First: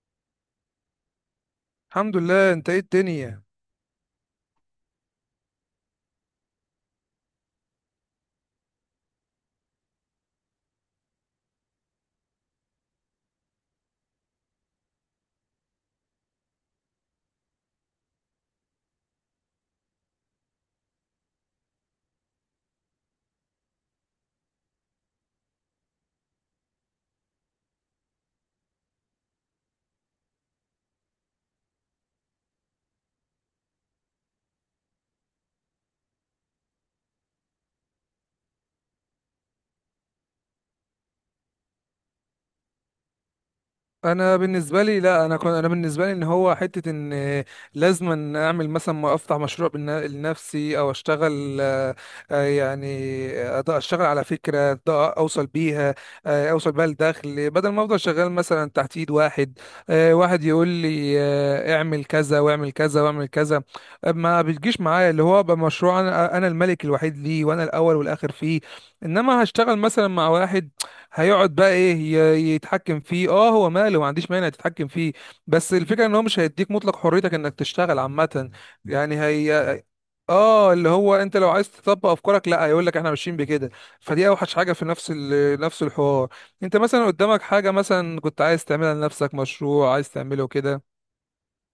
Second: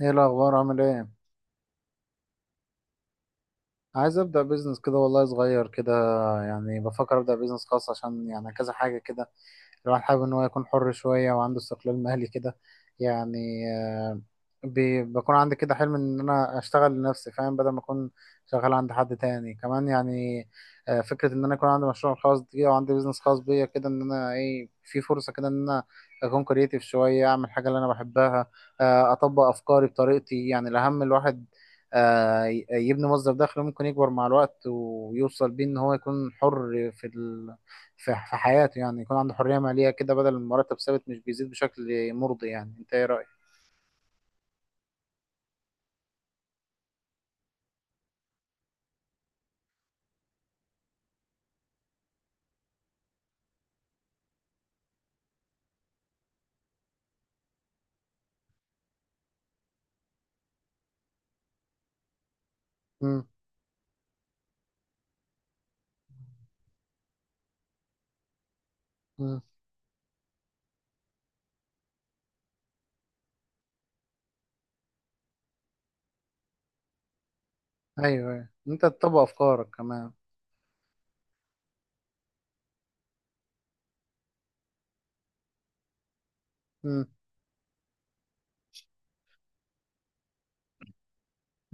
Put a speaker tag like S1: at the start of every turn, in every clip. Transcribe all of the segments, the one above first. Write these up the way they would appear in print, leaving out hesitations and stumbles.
S1: ايه الاخبار؟ عامل ايه؟
S2: الحمد لله. انت ايه الدنيا؟
S1: عايز ابدا بيزنس كده والله، صغير كده. يعني بفكر ابدا بيزنس خاص عشان يعني كذا حاجه كده. الواحد حابب ان هو يكون حر شويه وعنده استقلال مالي كده يعني. آه، بكون عندي كده حلم ان انا اشتغل لنفسي، فاهم؟ بدل ما اكون شغال عند حد تاني كمان يعني. فكره ان انا يكون عندي مشروع خاص بيا وعندي بيزنس خاص بيا كده، ان انا ايه في فرصه كده، ان انا اكون كرييتيف شويه اعمل حاجه اللي انا بحبها. اطبق افكاري بطريقتي، يعني الاهم الواحد يبني مصدر دخل ممكن يكبر مع الوقت ويوصل بيه ان هو يكون حر في في حياته. يعني يكون عنده حرية مالية كده، بدل المرتب ثابت مش بيزيد بشكل مرضي. يعني انت ايه رأيك؟
S2: انا بالنسبه لي لا انا كنت انا بالنسبه لي ان هو حته ان لازم ان اعمل، مثلا، ما افتح مشروع لنفسي او اشتغل. آه، يعني اشتغل على فكره، اوصل بيها، اوصل بيها لدخل بدل ما افضل شغال مثلا تحت ايد واحد، واحد يقول لي اعمل كذا واعمل كذا
S1: مم.
S2: واعمل كذا. ما بتجيش معايا اللي هو بقى مشروع انا الملك الوحيد ليه وانا الاول والاخر فيه.
S1: مم.
S2: انما هشتغل مثلا مع واحد هيقعد بقى ايه، يتحكم فيه. اه، هو ماله، ما عنديش مانع تتحكم فيه، بس الفكره ان هو مش هيديك مطلق حريتك انك تشتغل
S1: ايوه ايوه،
S2: عامه.
S1: انت تطبق
S2: يعني
S1: افكارك
S2: هي،
S1: كمان.
S2: اه، اللي هو انت لو عايز تطبق افكارك لا، هيقول لك احنا ماشيين بكده. فدي اوحش حاجه في نفس الحوار. انت
S1: مم.
S2: مثلا قدامك حاجه مثلا كنت عايز تعملها لنفسك، مشروع عايز تعمله كده.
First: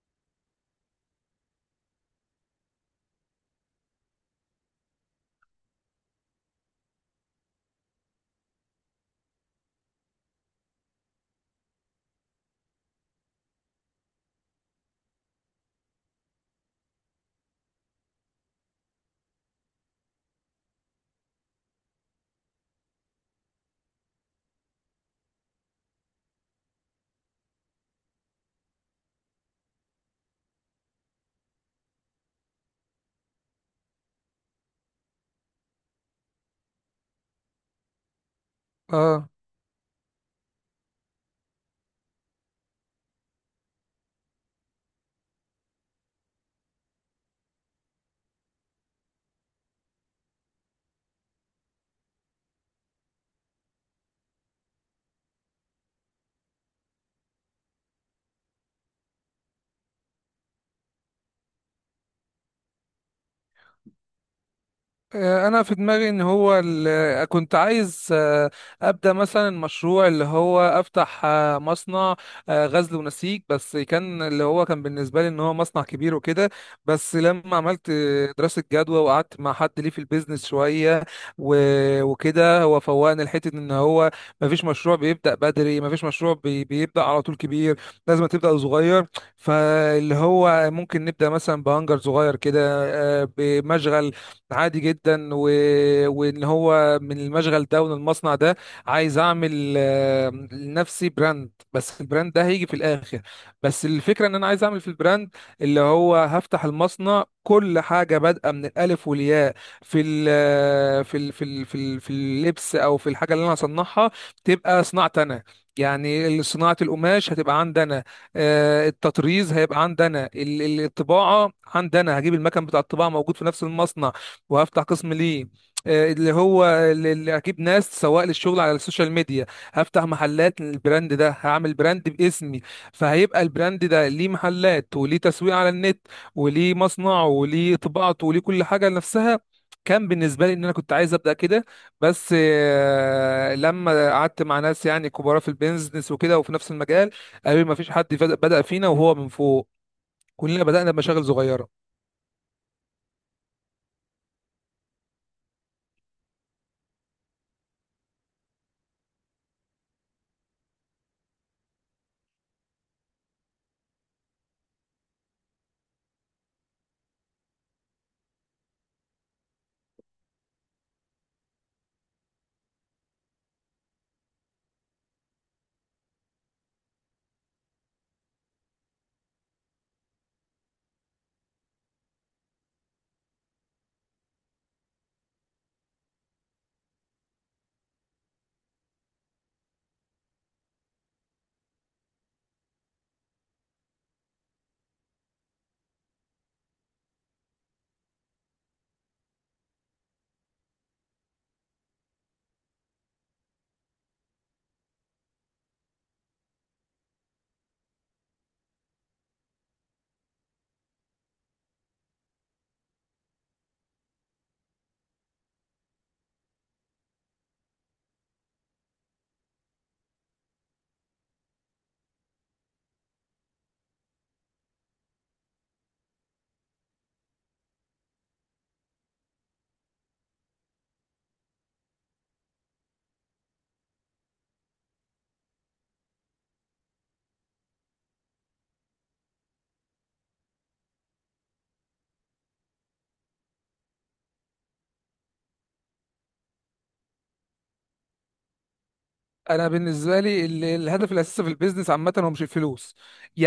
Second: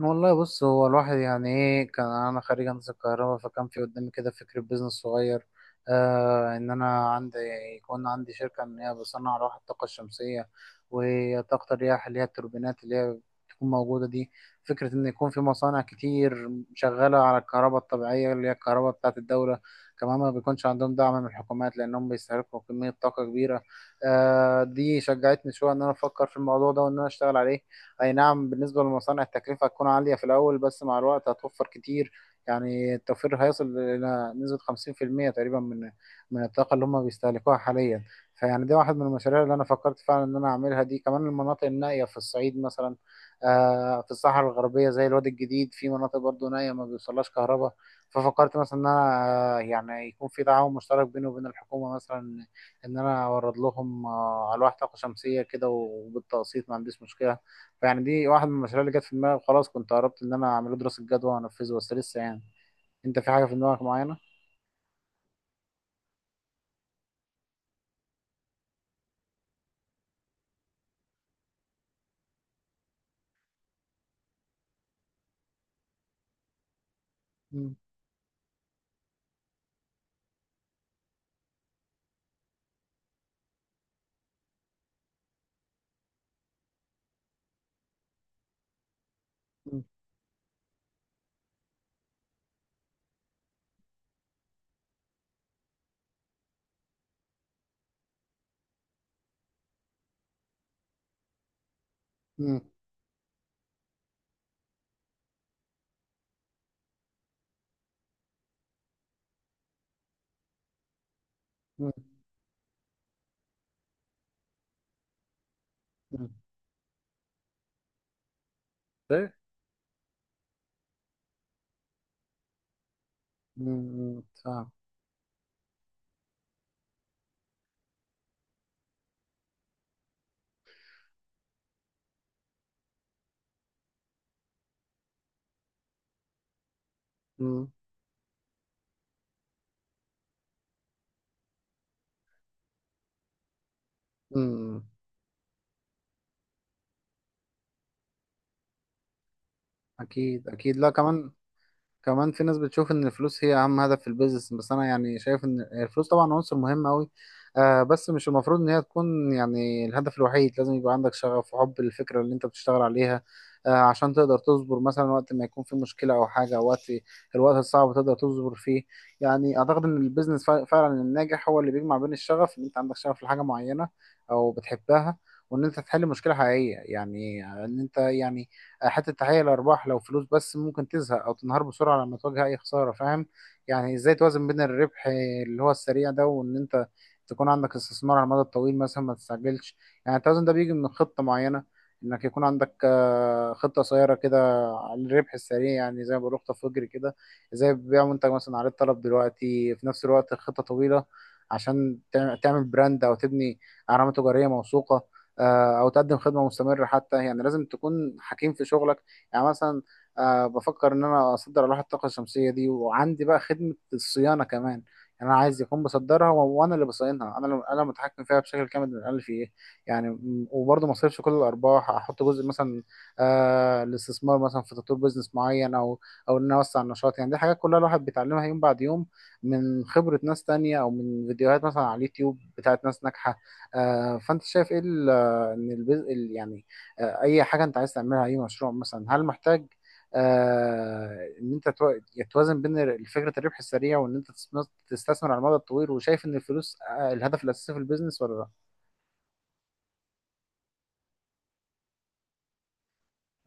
S1: والله بص، هو الواحد يعني ايه، كان انا خريج هندسه الكهرباء، فكان في قدامي كده فكره بيزنس صغير. ان انا عندي، يكون عندي شركه ان هي بصنع لوح الطاقه الشمسيه، وطاقه الرياح اللي هي التوربينات اللي هي بتكون موجوده دي. فكره ان يكون في مصانع كتير شغاله على الكهرباء الطبيعيه، اللي هي الكهرباء بتاعه الدوله، كمان ما بيكونش عندهم دعم من الحكومات، لانهم بيستهلكوا كميه طاقه كبيره. دي شجعتني شويه ان انا افكر في الموضوع ده، وان انا اشتغل عليه. اي نعم، بالنسبة للمصانع التكلفة هتكون عالية في الاول، بس مع الوقت هتوفر كتير. يعني التوفير هيصل الى نسبة 50% تقريبا من الطاقة اللي هم بيستهلكوها حاليا. فيعني دي واحد من
S2: اه.
S1: المشاريع اللي انا فكرت فعلا ان انا اعملها. دي كمان المناطق النائية في الصعيد مثلا، في الصحراء الغربية زي الوادي الجديد، في مناطق برضو نائية ما بيوصلهاش كهرباء. ففكرت مثلا ان انا يعني يكون في تعاون مشترك بيني وبين الحكومة مثلا، ان انا اورد لهم الواح طاقة شمسية كده، وبالتقسيط ما عنديش مشكلة. فيعني دي واحد من المشاريع اللي جت في دماغي، وخلاص كنت قربت ان انا اعمله دراسة جدوى وانفذه، بس لسه يعني. انت في حاجة في دماغك معينة؟
S2: انا في دماغي ان هو كنت عايز، ابدا مثلا مشروع اللي هو افتح مصنع غزل ونسيج، بس كان اللي هو كان بالنسبه لي ان هو مصنع كبير وكده. بس لما
S1: مم.
S2: عملت دراسه جدوى وقعدت مع حد ليه في البيزنس شويه، وكده هو فوقني لحته ان هو مفيش مشروع بيبدا بدري، مفيش مشروع بيبدا على طول كبير، لازم تبدا صغير.
S1: مم.
S2: فاللي هو ممكن نبدا مثلا بهانجر صغير كده، بمشغل عادي جدا، وان هو من المشغل ده ومن المصنع ده عايز اعمل لنفسي براند، بس البراند ده
S1: مم.
S2: هيجي في الاخر. بس الفكره ان انا عايز اعمل في البراند اللي هو هفتح المصنع كل حاجه بادئه من الالف والياء. في ال في ال في ال في,
S1: مم.
S2: ال في اللبس او في الحاجه اللي انا هصنعها تبقى صناعتي انا.
S1: مم.
S2: يعني صناعة القماش هتبقى عندنا،
S1: ايه؟
S2: التطريز هيبقى عندنا، الطباعة عندنا، هجيب المكان بتاع الطباعة موجود في نفس
S1: مم.
S2: المصنع.
S1: مم. فاهم.
S2: وهفتح قسم ليه، آه، اللي هو اللي اللي اجيب ناس سواق للشغل على السوشيال ميديا. هفتح محلات للبراند ده، هعمل براند باسمي. فهيبقى البراند ده ليه محلات وليه تسويق على النت وليه مصنعه
S1: مم.
S2: وليه طباعته وليه كل حاجة لنفسها. كان بالنسبة لي ان انا كنت عايز ابدا كده، بس لما قعدت مع
S1: مم.
S2: ناس يعني كبار في البيزنس وكده وفي نفس المجال قالوا لي ما فيش حد بدأ فينا وهو من فوق،
S1: اكيد
S2: كلنا
S1: اكيد، لا
S2: بدأنا بمشاغل
S1: كمان.
S2: صغيرة.
S1: كمان في ناس بتشوف ان الفلوس هي اهم هدف في البيزنس، بس انا يعني شايف ان الفلوس طبعا عنصر مهم قوي. بس مش المفروض ان هي تكون يعني الهدف الوحيد، لازم يبقى عندك شغف وحب للفكرة اللي انت بتشتغل عليها. عشان تقدر تصبر مثلا وقت ما يكون في مشكلة او حاجة، او الوقت الصعب تقدر تصبر فيه. يعني اعتقد ان البيزنس فعلا الناجح هو اللي بيجمع بين الشغف، ان انت عندك شغف لحاجة معينة او بتحبها، وان انت تحل مشكلة حقيقية يعني. ان انت يعني، حتى تحقيق الأرباح لو فلوس بس، ممكن تزهق أو تنهار بسرعة لما تواجه أي خسارة، فاهم؟ يعني إزاي توازن بين الربح اللي هو السريع ده، وإن أنت تكون عندك استثمار على المدى الطويل مثلا؟ ما تستعجلش. يعني التوازن ده بيجي من خطة معينة، إنك يكون عندك خطة قصيرة كده على الربح السريع، يعني زي ما بقول خطة فجر كده، زي بيع منتج مثلا عليه الطلب دلوقتي. في نفس الوقت خطة طويلة، عشان تعمل براند أو تبني علامة تجارية موثوقة، او تقدم خدمه مستمره حتى. يعني لازم تكون حكيم في شغلك. يعني مثلا بفكر ان انا اصدر الواح الطاقه الشمسيه دي، وعندي بقى خدمه الصيانه كمان. يعني انا عايز يكون بصدرها وانا اللي بصينها، انا اللي انا متحكم فيها بشكل كامل من الالف، ايه. يعني وبرضه ما اصرفش كل الارباح، احط جزء مثلا الاستثمار مثلا في تطوير بزنس معين، او ان انا اوسع النشاط. يعني دي حاجات كلها الواحد بيتعلمها يوم بعد يوم، من خبره ناس تانية او من فيديوهات مثلا على اليوتيوب بتاعت ناس ناجحه. فانت شايف ايه؟ ان يعني اي حاجه انت عايز تعملها، اي مشروع مثلا، هل محتاج ان انت توازن بين فكره الربح السريع، وان انت تستثمر على المدى الطويل، وشايف ان الفلوس الهدف الاساسي في البيزنس ولا لا؟
S2: انا بالنسبه لي الهدف الاساسي في البيزنس عامه هو مش الفلوس.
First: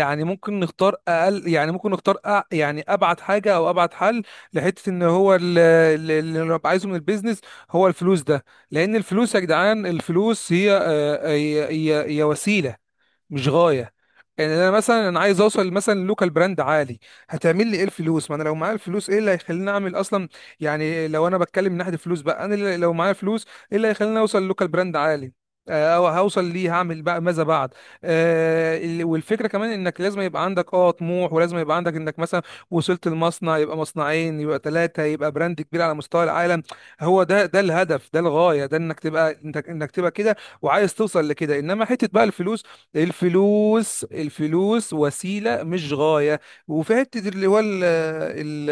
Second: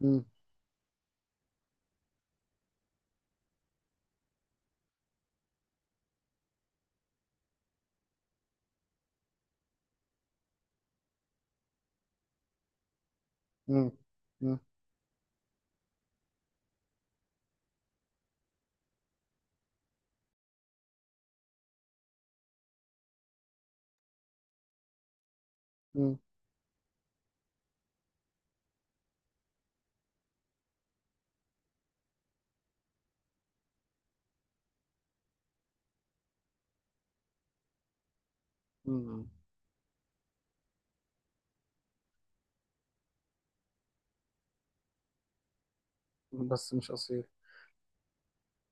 S1: مم.
S2: ممكن نختار اقل، يعني ممكن نختار، يعني ابعد حاجه او ابعد حل لحته ان هو اللي انا عايزه من البيزنس هو الفلوس ده. لان الفلوس يا جدعان، الفلوس هي، هي هي وسيله مش
S1: مم.
S2: غايه. يعني
S1: مم.
S2: انا مثلا انا عايز اوصل مثلا لوكال براند عالي، هتعمل لي ايه الفلوس؟ ما انا لو معايا الفلوس ايه اللي هيخليني اعمل اصلا؟ يعني لو انا بتكلم من ناحيه الفلوس بقى، انا لو معايا فلوس ايه اللي هيخليني اوصل لوكال براند عالي؟ او
S1: مم.
S2: هوصل ليه، هعمل بقى ماذا بعد؟ والفكره كمان انك لازم يبقى عندك اه طموح، ولازم يبقى عندك انك مثلا وصلت المصنع يبقى مصنعين يبقى ثلاثه يبقى براند كبير على مستوى العالم. هو ده ده الهدف، ده الغايه، ده انك
S1: مم.
S2: تبقى، انك تبقى كده وعايز توصل لكده. انما حته بقى الفلوس، الفلوس وسيلة مش غاية.
S1: بس مش
S2: وفي
S1: قصير.
S2: حتة اللي هو ال ال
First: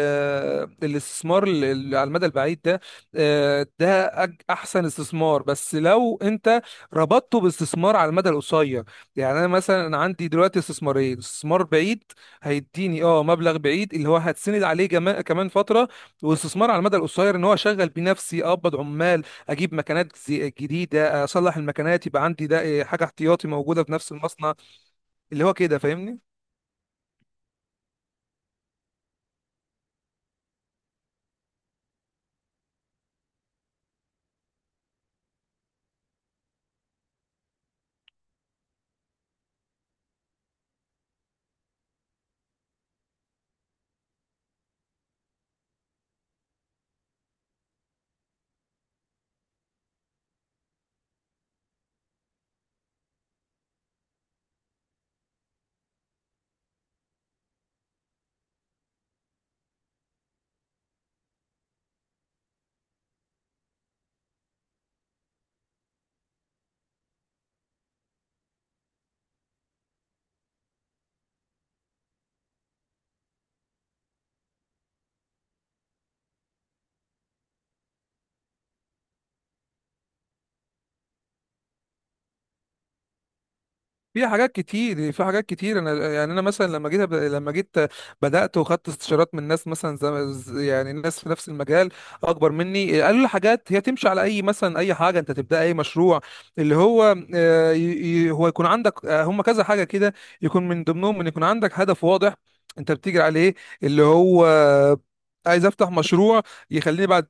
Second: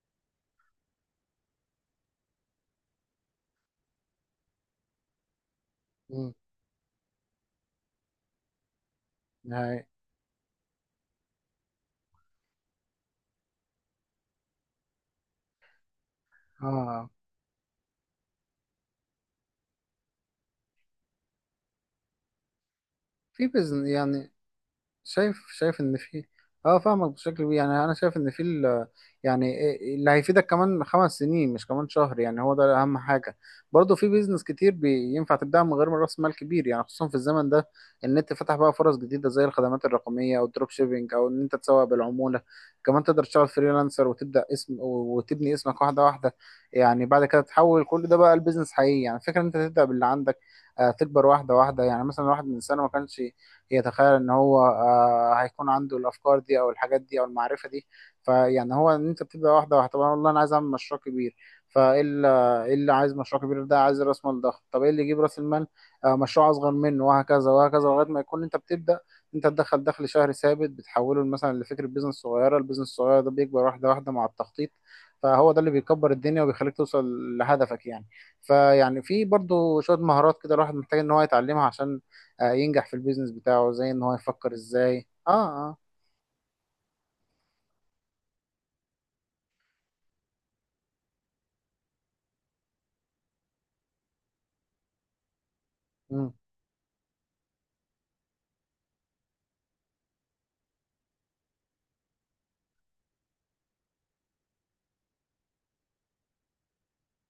S2: الاستثمار اللي على المدى البعيد ده، ده أحسن استثمار، بس لو
S1: مم.
S2: أنت ربطته باستثمار على المدى القصير. يعني أنا
S1: هاي.
S2: مثلا، أنا عندي دلوقتي استثمارين: استثمار بعيد هيديني أه مبلغ بعيد اللي هو هتسند عليه كمان فترة، واستثمار على المدى
S1: اه.
S2: القصير إن هو أشغل بيه نفسي أقبض عمال، اجيب مكنات جديده، اصلح المكنات، يبقى عندي، ده إيه، حاجه
S1: في
S2: احتياطي موجوده
S1: بيزنس
S2: في نفس
S1: يعني.
S2: المصنع.
S1: شايف
S2: اللي هو كده،
S1: شايف ان
S2: فاهمني؟
S1: في. اه. فاهمك بشكل كبير، يعني انا شايف ان في يعني إيه، اللي هيفيدك كمان 5 سنين مش كمان شهر، يعني هو ده اهم حاجه. برضه في بيزنس كتير بينفع تبدأ من غير راس مال كبير، يعني خصوصا في الزمن ده. النت فتح بقى فرص جديده، زي الخدمات الرقميه او الدروب شيبينج او ان انت تسوق بالعموله. كمان تقدر تشتغل فريلانسر وتبدأ اسم وتبني اسمك واحده واحده. يعني بعد كده تحول كل ده بقى البيزنس حقيقي. يعني فكره ان انت تبدأ باللي عندك، تكبر واحده واحده. يعني مثلا واحد من سنه ما كانش يتخيل ان هو هيكون عنده الافكار دي او الحاجات دي او المعرفه دي. فيعني هو ان انت بتبدا واحده واحده. طب أنا والله انا عايز اعمل مشروع كبير، فايه اللي، إيه اللي عايز مشروع كبير ده؟ عايز راس مال ضخم. طب ايه اللي يجيب راس المال؟ مشروع اصغر منه، وهكذا وهكذا، لغايه ما يكون انت بتبدا، انت تدخل دخل شهري ثابت بتحوله مثلا لفكره بيزنس صغيره. البيزنس الصغير ده بيكبر واحده واحده مع التخطيط. فهو ده اللي بيكبر الدنيا وبيخليك توصل لهدفك يعني. فيعني في برضو شوية مهارات كده الواحد محتاج ان هو يتعلمها، عشان ينجح في البيزنس بتاعه، زي ان هو يفكر ازاي.
S2: في
S1: اه،
S2: حاجات
S1: اه.
S2: كتير. انا يعني انا مثلا لما جيت أب- لما جيت بدات وخدت استشارات من ناس مثلا، يعني ناس في نفس المجال اكبر مني، قالوا لي حاجات هي تمشي على اي، مثلا اي حاجه انت تبدا، اي مشروع
S1: مم،
S2: اللي هو هو يكون عندك، هم كذا حاجه كده، يكون من ضمنهم ان يكون عندك هدف واضح انت بتجري عليه. اللي هو عايز افتح مشروع يخليني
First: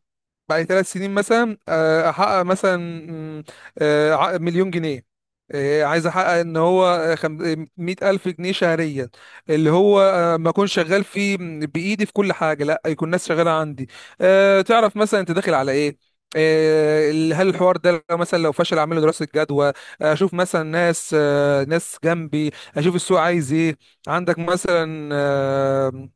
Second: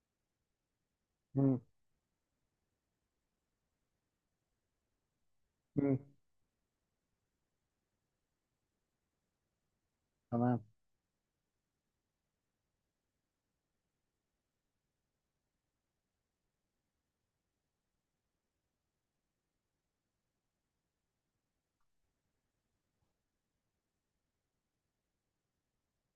S2: بعد 3 سنين مثلا
S1: مم،
S2: احقق مثلا، مم، مليون جنيه،
S1: مم،
S2: عايز احقق ان هو 100,000 جنيه شهريا، اللي هو ما
S1: تمام.
S2: اكون شغال فيه بايدي في كل حاجه، لا يكون ناس شغاله عندي. تعرف مثلا انت داخل على ايه، هل الحوار ده لو مثلا لو فشل، اعمل له دراسه جدوى، اشوف مثلا ناس، ناس جنبي، اشوف السوق عايز ايه، عندك مثلا،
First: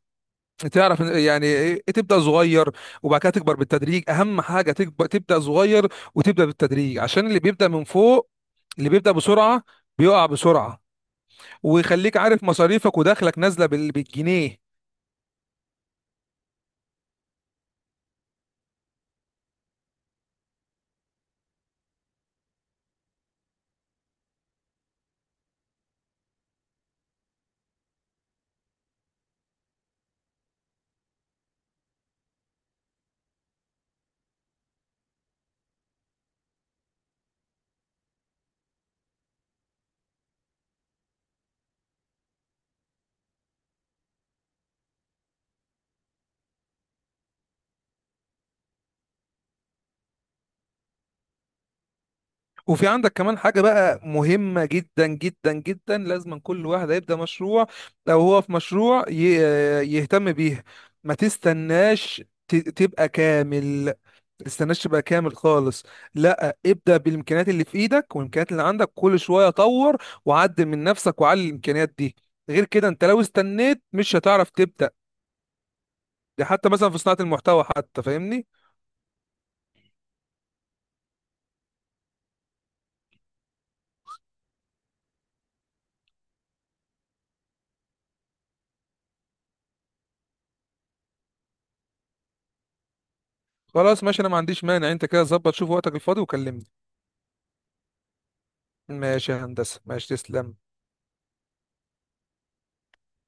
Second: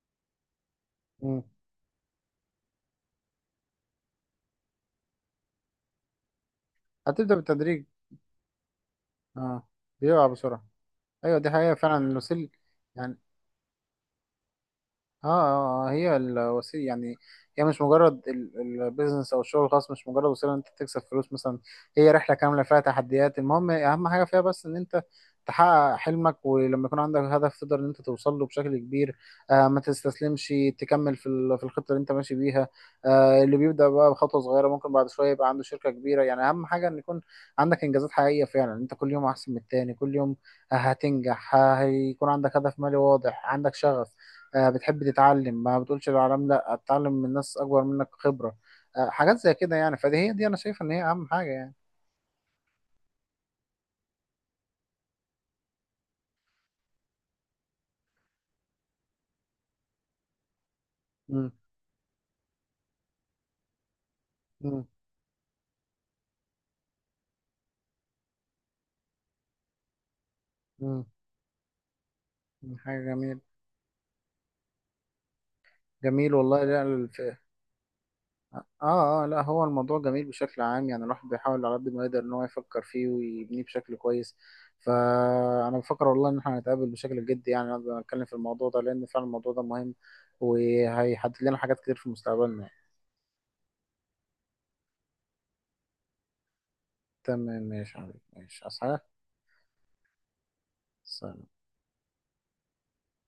S2: تعرف
S1: مم.
S2: يعني، تبدا صغير وبعد كده تكبر بالتدريج. اهم حاجه تكبر، تبدا صغير وتبدا بالتدريج، عشان
S1: هتبدأ
S2: اللي بيبدا
S1: بالتدريج.
S2: من فوق، اللي بيبدا بسرعه
S1: اه. بيقع
S2: بيقع
S1: بسرعة.
S2: بسرعه،
S1: ايوه دي حقيقة فعلا
S2: ويخليك عارف
S1: الوسيل.
S2: مصاريفك
S1: يعني
S2: ودخلك نازله بالجنيه.
S1: اه، اه، هي الوسيله يعني. هي مش مجرد، البيزنس او الشغل الخاص مش مجرد وسيله إن انت تكسب فلوس مثلا. هي رحله كامله فيها تحديات. المهم اهم حاجه فيها بس، ان انت تحقق حلمك، ولما يكون عندك هدف تقدر ان انت توصل له بشكل كبير. ما تستسلمش، تكمل في في الخطه اللي انت ماشي بيها. اللي بيبدا بقى بخطوه صغيره، ممكن بعد شويه يبقى عنده شركه كبيره. يعني اهم حاجه ان يكون عندك انجازات حقيقيه فعلا، انت كل يوم احسن من التاني. كل يوم هتنجح، هيكون عندك هدف مالي واضح، عندك شغف، بتحب تتعلم، ما بتقولش للعالم. لا، اتعلم من ناس اكبر منك خبرة. حاجات زي كده يعني. فدي هي دي، انا شايف ان هي اهم حاجة يعني.
S2: وفي عندك كمان حاجة بقى مهمة جدا جدا جدا، لازم كل واحد هيبدأ مشروع، لو هو في مشروع يهتم بيها، ما
S1: مم.
S2: تستناش تبقى كامل،
S1: مم.
S2: تستناش بقى كامل خالص. لا، ابدأ بالامكانيات اللي في ايدك والامكانيات اللي عندك كل شوية طور وعدل من
S1: مم.
S2: نفسك وعلي الامكانيات دي، غير
S1: مم.
S2: كده انت
S1: حاجة
S2: لو
S1: جميل.
S2: استنيت مش هتعرف تبدأ.
S1: جميل
S2: ده
S1: والله،
S2: حتى
S1: لا
S2: مثلا في صناعة
S1: الف...
S2: المحتوى حتى، فاهمني؟
S1: اه، اه، لا هو الموضوع جميل بشكل عام، يعني الواحد بيحاول على قد ما يقدر ان هو يفكر فيه ويبنيه بشكل كويس. فانا بفكر والله ان احنا هنتقابل بشكل جدي، يعني نقدر نتكلم في الموضوع ده، لان فعلا الموضوع ده مهم وهيحدد لنا حاجات كتير في مستقبلنا يعني.
S2: خلاص ماشي، انا ما عنديش مانع، انت كده ظبط شوف وقتك الفاضي وكلمني.
S1: تمام ماشي يا حبيبي، ماشي اصحى.
S2: ماشي يا هندسة، ماشي تسلم.
S1: سلام.